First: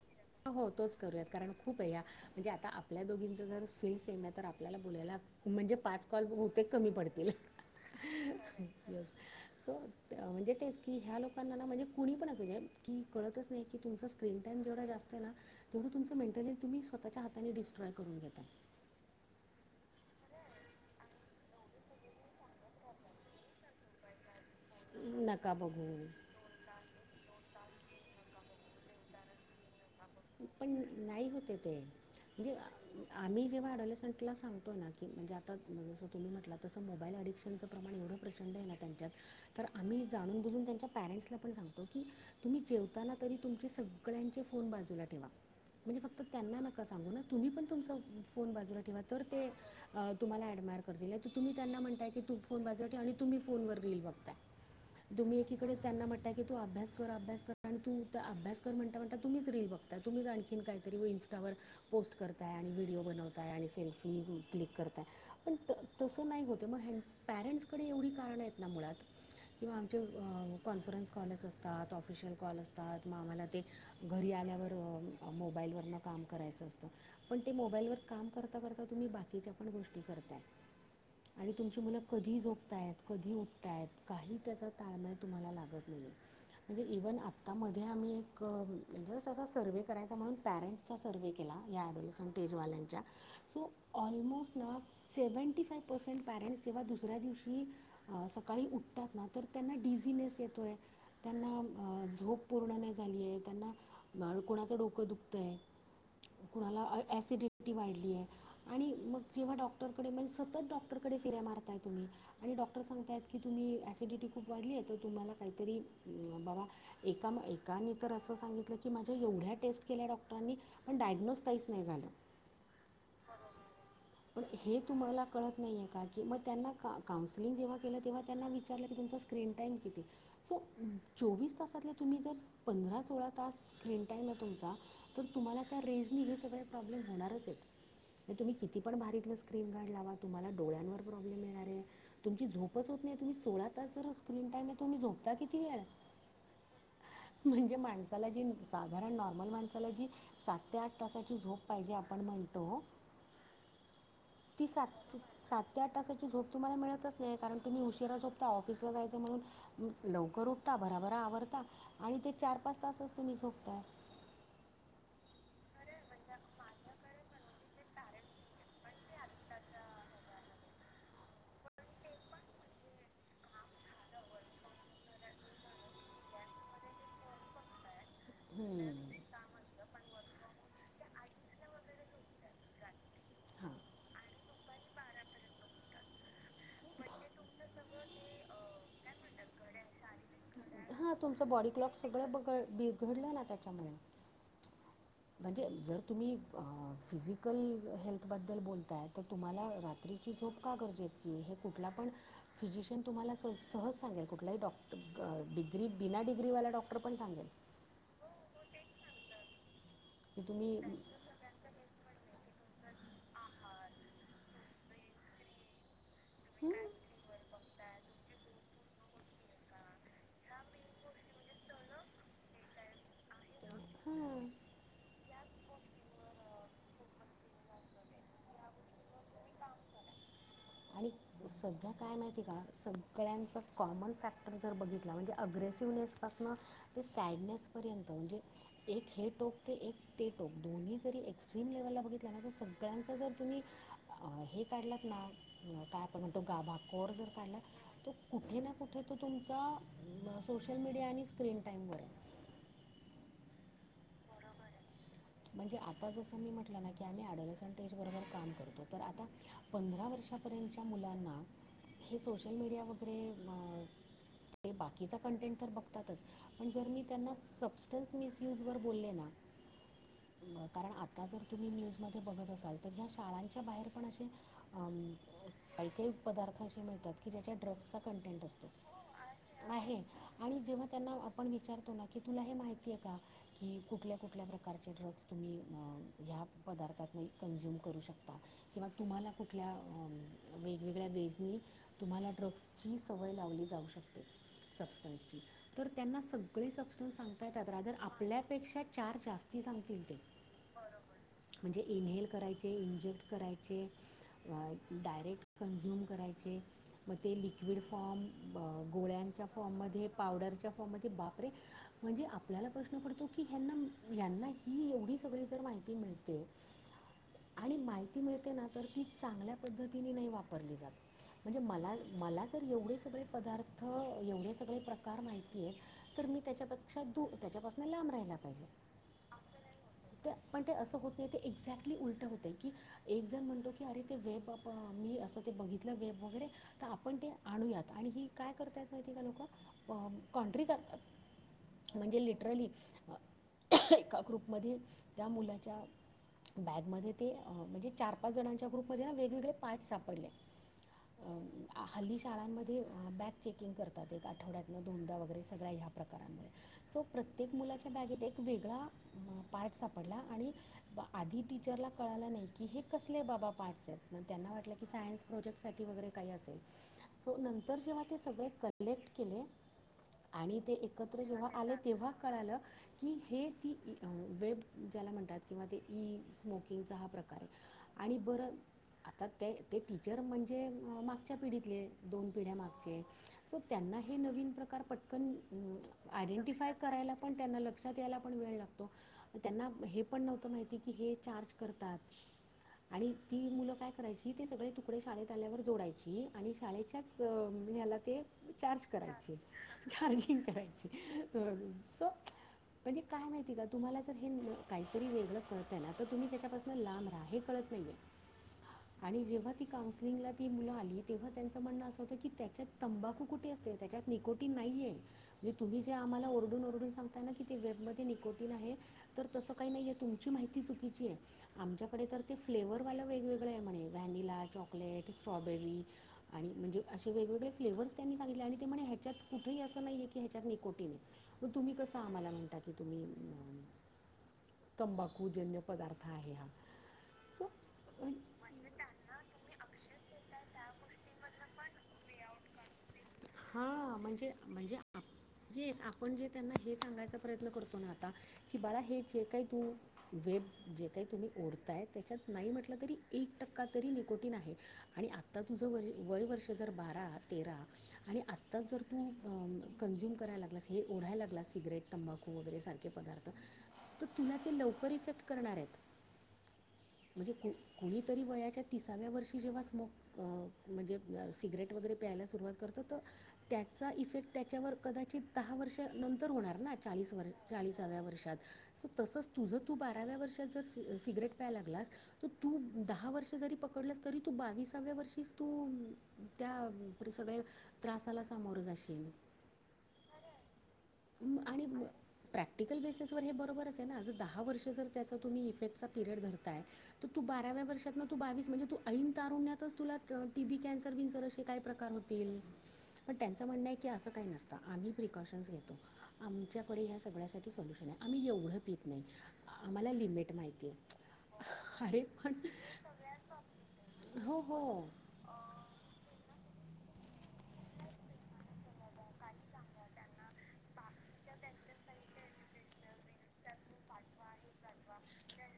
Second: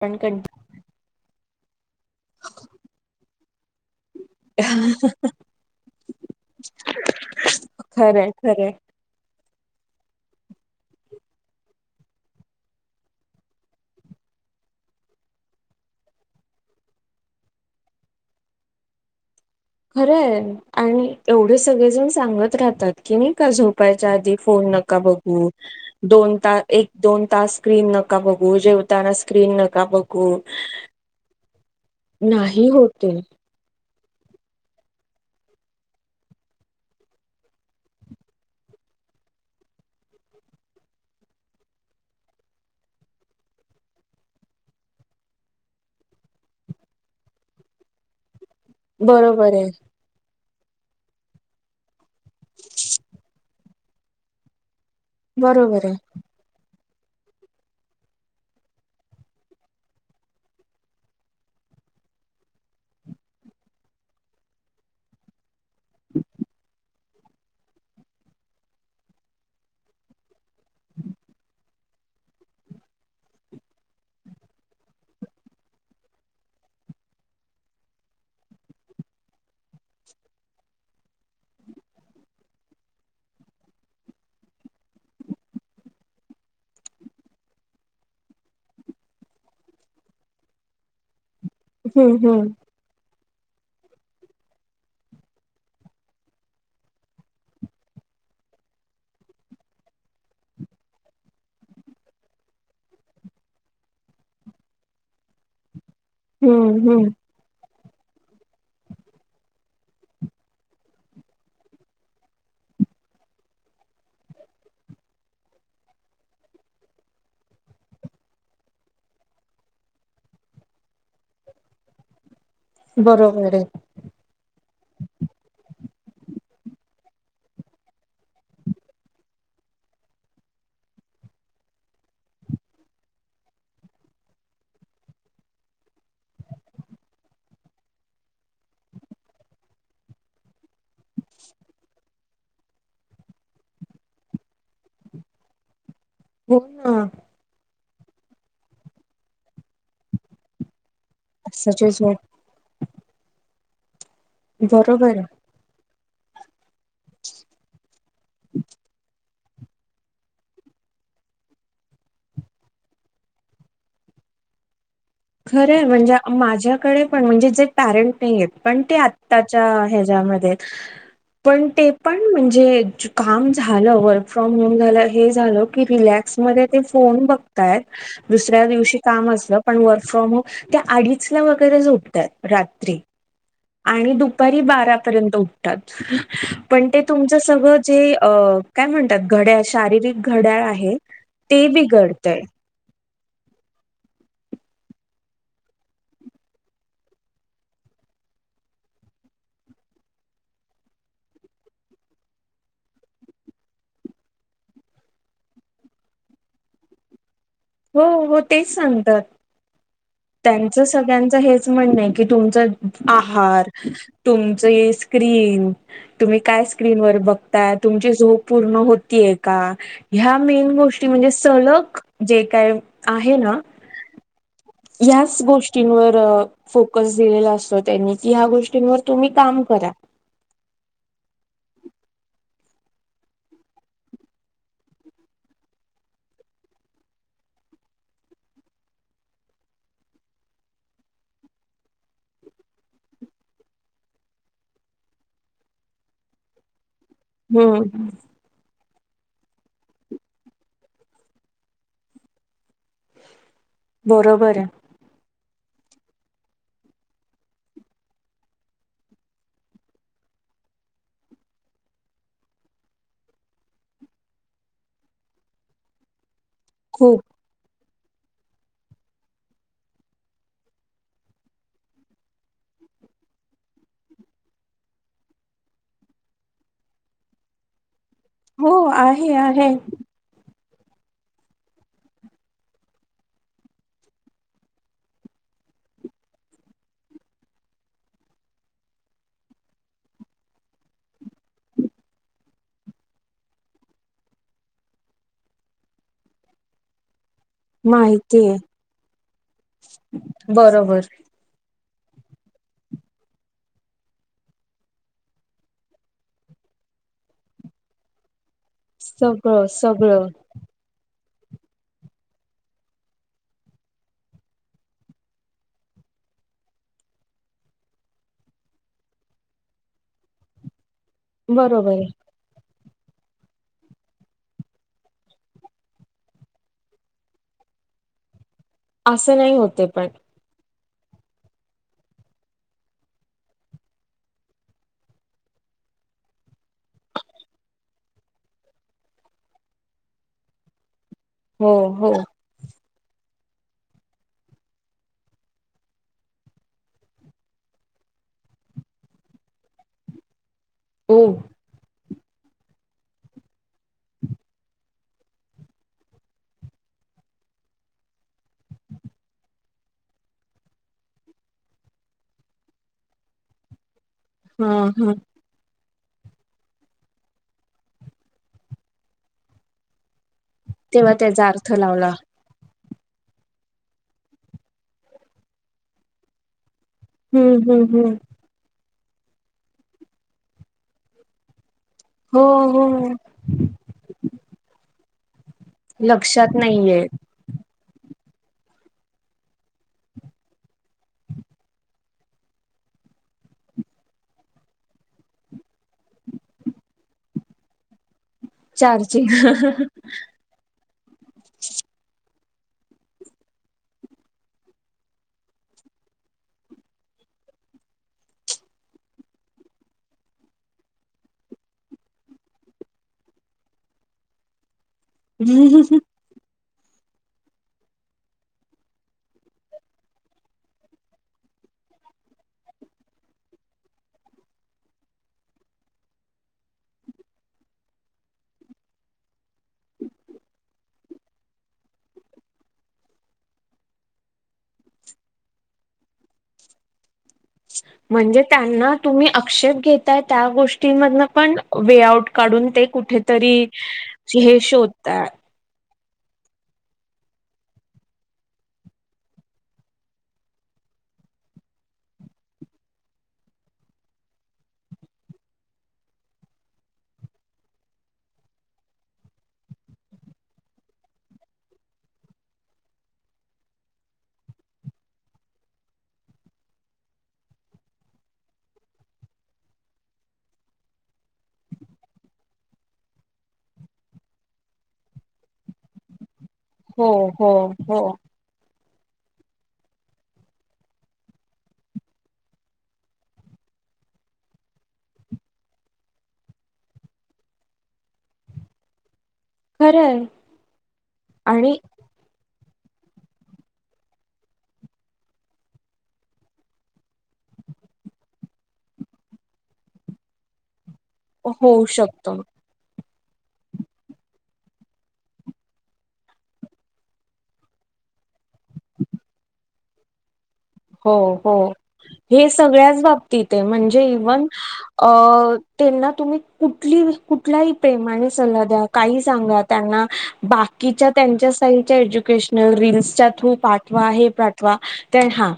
पण कं हो तोच करूयात कारण खूप आहे या म्हणजे आता आपल्या दोघींच जर फील सेम आहे तर आपल्याला बोयला म्हणजे पाच कॉल होते कमी पडतील खरं खरं होते म्हणजे तेच की ह्या लोकांना म्हणजे कुणी पण असू की कळतच नाही की तुमचा स्क्रीन टाइम जेवढा जास्त ते तुमचं मेंटली तम्ही स्वतःच्या हाताने िस्ट्रॉय करून घेतात खरं आहे आणि एवढे सगळेजण सांगत राहतात की नाही का झोपायच्या आधी फोन नका बघू नका बघू दोन त एक दोन तास स्क्रीन नका बघू जेवताना स्क्रीन नका बघू पण नाही होते ते म्हणजे नाही होते आम्ही जेव्हा वाढवले टला सांगतो ना कीणे आता जसं तुम्ही म्हटला तसं मोबाईल अडिक्शनचं प्रमाण एवढं प्रचंड आहे ना त्यां तर आम्ही जाणून बुजून त्यांच्या पॅरेंट्सला पण सांगतो की तुम्ही जेवताना तरी तुमचे स सगळ्यांचे फोन बाजूला ठेवा म्हणजे फक्त त्यांना नका सांगू ना तुम्ही पण तुमचं ोन बाजूला ठेवा तर ते बरोबर आहे तुमला ऍडयर कर तुम्ही त्यांना म्हण की तू फोन बाजव आणि तुम्ही फोनवर रील बघताय तुम्ही एकीकडे बरोबर आहे त्यांना म्हणताय की तू अभ्यास अभ्यास कर आणि तू त्या अभ्यास कर म्हण म्हणट तु्हीच रीलल बघ तुम्ही जा आणखीन काहीतरी इं्स्टावर पोस्ट करताय आणि व्हिडिओ बनवताय आणि सेल्फी क्लिक करता पण तस नाही होत मग परेंटकडे एवढी कारणं आहेत ना मुळात किंवा आमचे कॉन्फरन्स कॉलच असतात ऑफिशियल कॉल असतात मग आम्हाला ते घरी आल्यावर तर आम मोबाईलवरन काम करायचं असतं पण ते मोबाईलवर काम करता करता तुम्ही बाकीच्या पण गोष्टी करताय ह आणि तुमची मुलं कधी झोपतायत कधी उठतायत काही त्याचा ताळमेळ तुम्हाला लागत नाही म्हणजे इव्हन आतामध्ये आम्ही एक जस्ट अस सर्व्वे करायचा म्हणून पॅरेंट्सचा सर्व् केला या हम्म डलसन हम्म तेजवाल्यांच्या सो ऑलमोस्ट ना सेव्हनटी फायव पर्सेंट पॅरेंट्स जेव्हा दुसऱ्या दिवशी सकाळी उठत ना तर त्यांना डिझिनेस येतोय त्यांना झोप पूर्ण नाही झाली आहे त्यांना बा कोणाचं डोकं दुखतं आहे कुणाला हम्म हम्म ॲसिडि वाढली आहे आणि मग जेव्हा डॉक्टरकडे म्हणजे सत डॉक्टरकडे फेऱ्या मारताय तुम्ही आणि डॉ डॉक्टर सांगतयत की तुम्ही ॲसिडिटी खूप वाढली आहे तर तुम्हाला काहीतरी बाबा एकाम का तर असं सांगितलं की माझ्या एवढ्या टेस्ट केल्या डॉक्टरांनी पण डायग्नोस्तााईस नाही झालं बरोबर आहे पण हे तुम्हाला कळत नाहीय का की मग त्यांना का काउन्सलिंग जेव्हा केलं तेव्हा त्यांना विचारलं की तुमचा स्क्रीन टाईम किती सो चोवीस तासातलं तुम्ही जर पंधरा सोळा तास स्क्रीन टाईम आहे तुमचा तर तुम्हाला त्या रेजनी हे सगळे प्रॉब्लेम होणारच आहेत तुम्ही किती पण भारीितलं स्क्रीन गार्ड लावा तुम्हाला डोळ्यांवर प्रॉब्लेम येणार आहे तुमची झोपच तुमही सोळा तास ज स्क्रीन टाईम आहे तुम्ही झोपता किती वेळ हो ना माणला जी साधारण नॉर्मल माणसाला जी सात ते आठ तासाची झोप सचे पाहिजे झोप आपण म्हणतो ती स बरोबर आहे. सात ते आठ तासाची झोप तुम्हाला मिळतच नाही कारण तुम्ही उशीरा झोपता ऑफिसला जायचं म्हणून लवकर उठता बराभरा आवरता आणि ते चार पाच तास अस तुम्ही झोपताय खरं म्हणजे माझ्याकडे पण म्हणजे जे पॅरेंट नाही आहेत पण ते आत्ताच्या ह्याच्या मध्ये पण ते पण म्हणजे काम झालं वर्क फ्रॉम होम झालं हे झालं की रिॅक्स ते फोन बघतायत दुसऱ्या दिवशी हम्म. कामं असत पण फ्रॉम होम त्या अडीच ला वगैरे झोपतात रात्री हां आणि दुपारी बारापर्यंत उठतात पण ते तुमच सगळं जे काय म्हणतात घड्याळ शारीरिक घड्याळ आहे तुमच ते बॉडी क्लॉक सगळं बिघडतय बड बिघडलं ना त्याच्यामुळे म्हणजे जर तुम्ही फिजिकल हेल्थबद्दल बोलताय तर तुम्हाला रात्रीची प का गरजे कुठला पण फिजिशियन तुम्हाला स सहज सांगेल कुठही डॉक्ड बिना डिग्रीवाला डॉक्टर पण सांगेल हो हो तेच सांगतात की तुम्ही त्यांचं सगळ्यांचं हेच म्हणणं आहे की तुमचं आहार तुमच स्क्रीन तुम्ही काय स्क्रीन वर बघ तुमची झोप पूर्ण होती का ह्या मेन गोष्ट म्हणजे सलग जे काय आहे ना हम् ह गोष्टीवर फोकस दिले असत त्यांनी क ह गोष्टींवर तुम्ही काम करा आणि सध्या काय माहिती आहे का सगळ्यांचा कॉमन फॅक्टर जर बघितला म्हणजे अग्रेस सीवनेसपासन ते सॅडनेसपर्यंत म्हणजे एक हे टोक ते एक ते टोक. दोन्ही जरी एक्स्ट्रीम लेवलला बघितलं ना तर सगळ्यांच जर तुम्ही हे काढलात ना काय आपण म्हणतो गाभा कोर जर काढला ना हम्म तो कुठे ना कुठे तो तुमचा सोशल मीडिया आणि स्क्रीन टाइमवर बरोबर आहे. म्हणजे आता जसं मी म्हटलं ना की आम्ही अडवसंटेज बरोबर काम करतो तर आता पंधरा वर्ष पर्यंतच्या मुलांना हे सोशल मीडिया वगैरे ते बाकीचा कंटेंट तर बघतातच. पण जर मी खूप त्यांना सबस्टन्स मिसयूजवर बोलले ना कारण आता जर तुम्ही न्यूजमध्ये बघत असाल तर ह्या शाळांच्या बाहेर पण असे अ काही काही पदार्थ असे मिळतात की ज्याच्या ड्रग्सच कंटेंट असतो, हो आहे आहे. जेव्हा त्यांना आपण विचारतो ना की तुला हे माहिती आहे का? की कुठल्या कुठल्या प्रकारचे ड्रग् स् तुम्ही या पदार्थांतनी कंन्झुम करु शकता किंवा तुम्हाला कुठल्या वेगगळ्या वेज नी तुम्हाला ड्रग्सची सवय लावली जाऊ शकते. सबस्टन्सची तर त्यांना सगळे सबस्टन्स सांग ता येतात, रादर माहिती आहे आपल्यापेक्षा चार जास्ती सांगतील. ते बरोबर. म्हणजे इनहेल करायचे इंजेक्ट करायचे डायरेक्ट कन्झ्युम करायचे, मग ते लिक्विड फॉर्म, गोळ्यांच्या सगळं फॉर्म मध्ये, सगळं पावडरच्या फॉर्म मध्ये बा परे! म्हणजे आपल्याला प्रश्न पडतो की ह्यांना यांना ही एवढी सगळी जर माहिती मिळते आणि माहिती मिळते ना तर ती चांगल्या पद्धतीने नाही वापरली जात, म्हणजे बरोबर मला आहे मला जर एवढेच सगळे पदार्थ एवढे सगळे प्रकार माहिती आहेत तर मी त्याच्यापेक्षा दु त्याच्यापासंन लां ब राहिला पाहिजे. असं नाही होते पण ते पण ते असं होतं नाही ते एक्सॅटली उलटं होतय, की एकजण म्हणतो की अरे ते वेब बब मी अस ते बघ घितल वेब वगैरे तर आपण ते आणूयात, आणि ही काय करतायत माहीत काय लोकं कॉन्ट्री करतात. हो हो म्हणजे लिट्रली ग्रुपमध्ये त्या मुलाच्या बॅगमध्ये ते म्हणजे चार पाच जणांच्या ग्रुपमध्ये ना वेगवेगळे पार्ट सापडले. हो. अम, आ- हल्ली शाळांमध्ये बॅग चेकिंग करतात एक आठवड्यातनं दोनदा वगैरे सगळ्या ह्या प्रकारांमुळे सो प्रत्येक मुलाच्या बॅगेत एक वेगळा पार्ट सापडला आणि आधी टीचरला कळालं नाही की हे कसले बाबा पार्ट्स आहेत मग त्यांना हा वाटलं की हा सायन्स प्रोजेक्ट साठी वगैरे काही असेल, सो नंतर जेव्हा ते सगळे कलेक्ट केले आणि ते तेव्हा एकत्र त्याचा जेव्हा अर्थ आले तेव्हा लावला कळालं की हे ती ई अं वेब ज्याला म्हणतात किंवा ते ई स्मोकिंगचा हा प्रकार आहे, हम्म हम्म हम्म आणि बरं आता ते ते टीचर म्हणजे मागच्या पिढीतले दोन हो पिढ्या मागचे हो सो त्यांना हे नवीन प्रकार पटकन लक्षात आयडेंटिफाय नाहीये करायला पण त्यांना लक्षात यायला पण वेळ लाग तो त्यांना हे पण नव्हतं माहिती की हे चार्ज करतात. आणि ती मुलं काय करायची ते सगळे तुकडे शाळेत आल्यावर जोडायची आणि शाळेच्याच अं याला ते चार्ज चार्जिंग करायचे, चार्जिंग करायचे सो म्हणजे काय आहे माहिती का? तुम्हाला जर हे काहीतरी वेगळं कळतय आहे ना तर तुम्ही त्याच्यापासून लांब रहा हे कळत नाही आहे. आणि जेव्हा ती काउन्सलिंगला ती मुलं आली तेव्हा त्यांचं म्हणणं असं होतं की त्याच्यात तंबाखू कुठे अस त्याच्यात निकोटीन नाहीेये म्हणजे तुम्ही जे आम्हाला ओरडून ओरडून सांगताय ना की ते वेबमध्ये निकोट आहे तर तस काही नाही तुमची माहिती चुकीची आहे आमच्याकडे तर ते फ्लेवर्हरवाला वेगवेगळ आहे म्हणे व्हॅनिला चॉकलेट स्ट्रॉबेरी आणि म्हणजे असे वेगवेगळे फ्लेव्हर्स त्यांनी सगित आणि ते म्हणे ह्याच्यात कुठेही असं नाही आहे की ह्याच्यात निकोटीन आहे, मग तुम्ही कस आम्हाला म्हणता की तुम्ही तंबाखूजन्य पदार्थ आहे हा. सो म्हणजे त्यांना तुम्ही आक्षेप घेताय त्या गोष् ती मधणं पण वे आउट काढून ते कुठेतरी हां म्हणजे हे म्हणजे शोधतात. येस आपण जे त्यांना हे सांगायचा प्रयत्न करतो ना आता की बाळा हे जे काही तू वेब जे का तुम्ही ओढताय त्याच्यात नाही म्हटलं तरी एक टक्का तरी निकोटिन आहे आणि आता तुझ वय वयवर्ष जर बारा तेरा आणि आत्ताच जर तू अं कंझ्युम कराय लागलास हे ओढायला लागलास सिगरेट तंबाखू वगैरे सारखे पद पदार्थ तर तुला ते लवकर इफेक्ट करणार आहेत. म्हणजे कु कोणीतरी वयाच्या तिसाव्या वर्षी जेव्हा स्मोक अं म्हणजे अं सिगरेट वगैरे प्याय प्यायला सुरवात करतो तर त्याचा इफेक्ट त्याच्यावर कदाचित दहा वर्षानंतर होणार. होणार ना चाळीस हो वर हो चाळीसाव्या हो वर्षात तसच तुझं तू बाराव्या वर्षात जर सिगरेट प्यायला लागलास [inaudible] तर तू दहा वर्ष जरी प पाकडलस तरी तू बावीसाव्या वर्षी तू [inaudible] त्या सगळ्या त्रासाला सामोरं जाशील. [inaudible] [inaudible] खरं आहे. [inaudible] आणि, [inaudible] दिगल वेसेस हे बरोबरच आहे की अजून दहा वर्षे जरी त्याच तुम्ही इफेक्टचा पिरेड धरताय तर तू बाराव्या. या वर्षात ना तू बावीस म्हणजे तू आईनं तारुण्यात तुला ती बी कॅन्सर [unintelligible] असे काय होऊ प्रकार शकतो होतील. [inaudible] पण त्यांचं म्हणणं की असं काही नसत आम्ही प्रिकॉशन्स घेतो [inaudible] आमच्याकडे ह्या सगळ्यासाठी आम्ही एवढं पित नाही. [inaudible] आम्हाला लिमिट माहि [inaudible] हो हो [inaudible] हे सगळ्याच बाबतीत आहे म्हणजे हो इव्हन हो [inaudible] अ त्यांना तुम्ही. कुठली कुठलाही प्रेमाने सल्ला द्या काही सांगा त्यांना बाकीच्या त्यांच्या [unintelligible] एज्युकेशन रिलच्या थ्रू पाठवा हे पाठवा ते हा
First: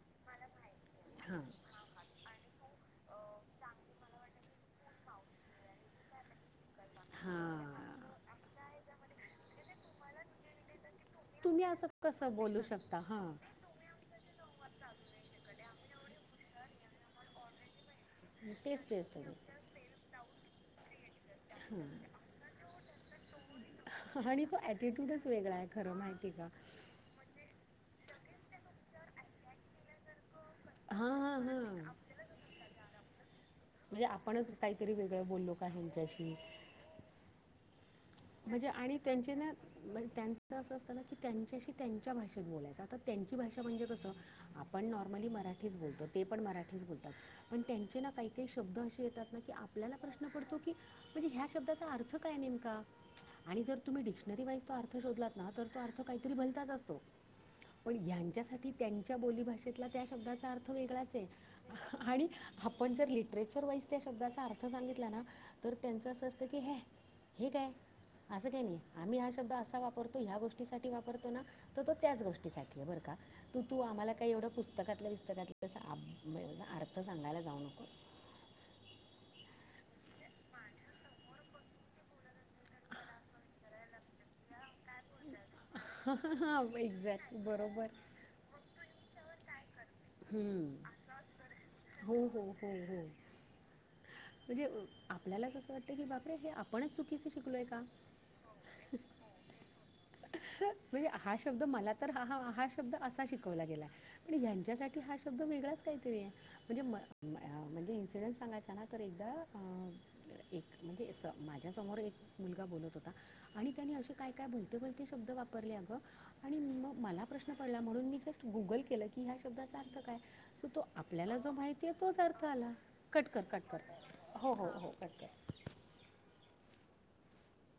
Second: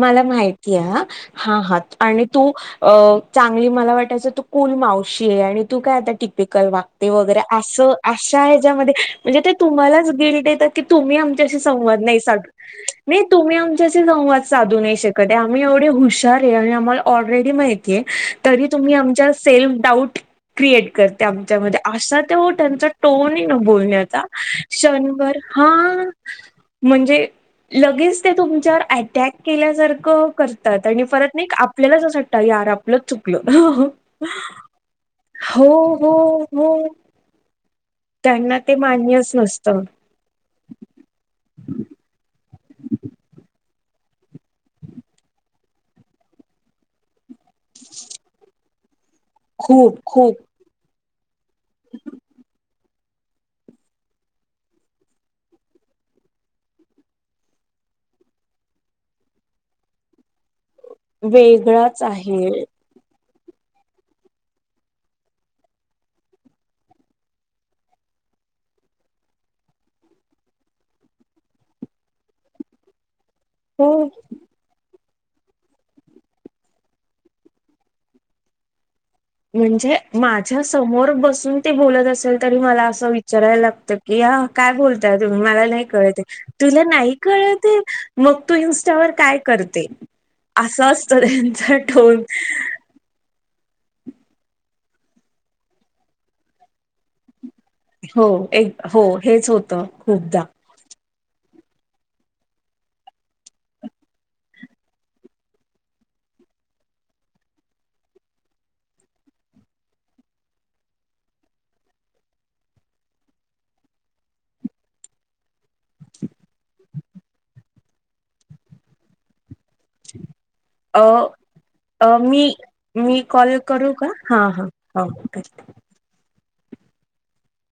मला माहिती आहे हां हा हा आणि तू अ चांगली मला वाटायचं तू कुल मावशी आहे आणि तू काय आता तािक टिपिकल वाद्य ते हां वगैरेअस अशा ह्याच्या मध्ये म्हणजे ते तुम्हालाच गिल्ट देतात की तुम्ही अम [unintelligible] असं संवाद नाही कसं साद बोलू शकता [inaudible] नि हां तुम्ही आमच्या संवा साधू नाही शकत आम्ही एवढे हुशार आहे आणि आम्हाला ऑलरेडी माहिती. [unintelligible] तरी तेच तुम्ही तेच आमच्या सेल्फ डाऊट [inaudible] क्रिएट करते आमच्यामध्ये असा ते त्यांचा टोनही न बोलण्याचा क्षणभर काय हा खरं माहिती का. म्हणजे [inaudible] लगेच ते तुमच्यावर अटॅक केल्यासारखं कर करतात नी हां परत हां नाही हां आपल्यालाच असं वाटत यार आपलंच चुकल. म्हणजे आपणच [unintelligible] [inaudible] काहीतरी वेगळं बोललो का हो हो ह्यांच्याशी हो. [inaudible] त्यांना म्हणजे ते आणि मान्यच त्यांचे ना नसतं पणं त्यांच असं असतं ना, की त्यांच्याशी त्यांच्या भाषेत बोलायचं आता त्यांची भाषा म्हणजे कसं? आपण नॉर्मली मराठीच बोलतो, ते पण मराठीच बोलतात पण त्यांचे ना काही काही शब्द असे येतात न की आपल्याला खूप प्रश्न खूप पडतो की, म्हणजे ह्या शब्दाचा अर्थ काय नेमका? आणि जर तुम्ही डिक्शनरी वाईज तो अर्थ शोधलात ना, तर तो अर्थ काहीतरी भलताच असतो. पण यांच्यासाठी त्यांच्या बोलीभाषेतला त्या शब्दाचा अ र्थ वेगळाच हाये वेगळाच आणि आहे आपण जर लि ट्रेचर वाईज त्या शब्दाचा अर्थ सांगितला ना, तर त्यांचं असं असतं की ह्या हे काय? आसं काही नाही, आम्ही हा शब्द असा वापरतो, ह्या गोष्टीसाठी वापरतो ना, तर तो त्याच गोष्टीसाठी बरं का? तू तू हो आम्हाला काय एवढं पुस्तकातला वि पुस्तकातला कसा आप म अर्थ सांगायला जाऊ नकोस. म्हणजे माझ्या समोर बसून ते बोलत असेल, तरी मला असं विचारायला लागतं की का काय बोल ताय तुम्ही मला नाही कळत ये, तुला नाही एक्झॅक्ट कळत ये, बरोबर मग तू इनस्टावर काय कर ते? हम्म. असं असतं त्यांचा हो टोन. हो हो हो म्हणजे अ आपल्यालाच असं वाटतं की, बापरे! हे आप हो एक हो हेच होतं खूपदा. म्हणजे हा शब्द मला तर हा हा हा शब्द असा शिकवला गेलाय, पण ह्यांच्यासाठी हा शब्द वेगळाच काहीतरी आहे. म्हणजे म म म्हणजे इन्सिडन्स सांगायचा ना तर एकदा अ एक म्हणजे असं माझ्यासमोर एक मुलगा बोलत होता आणि त्यां नी असे काय भलते भलते शब्द वापरले आग आणि मग मला प्रश्न पडला म्हणून मी जस्ट गुगल [unintelligible] लकी या शब्दाचा अर्थ काय असं तो अ आपल्याला जो माहिती अ तोच मी अर्थ आला [inaudible] मी कट कर कॉल कट कर करू का हा हो हा हो हो [inaudible] कट कर हो, [inaudible]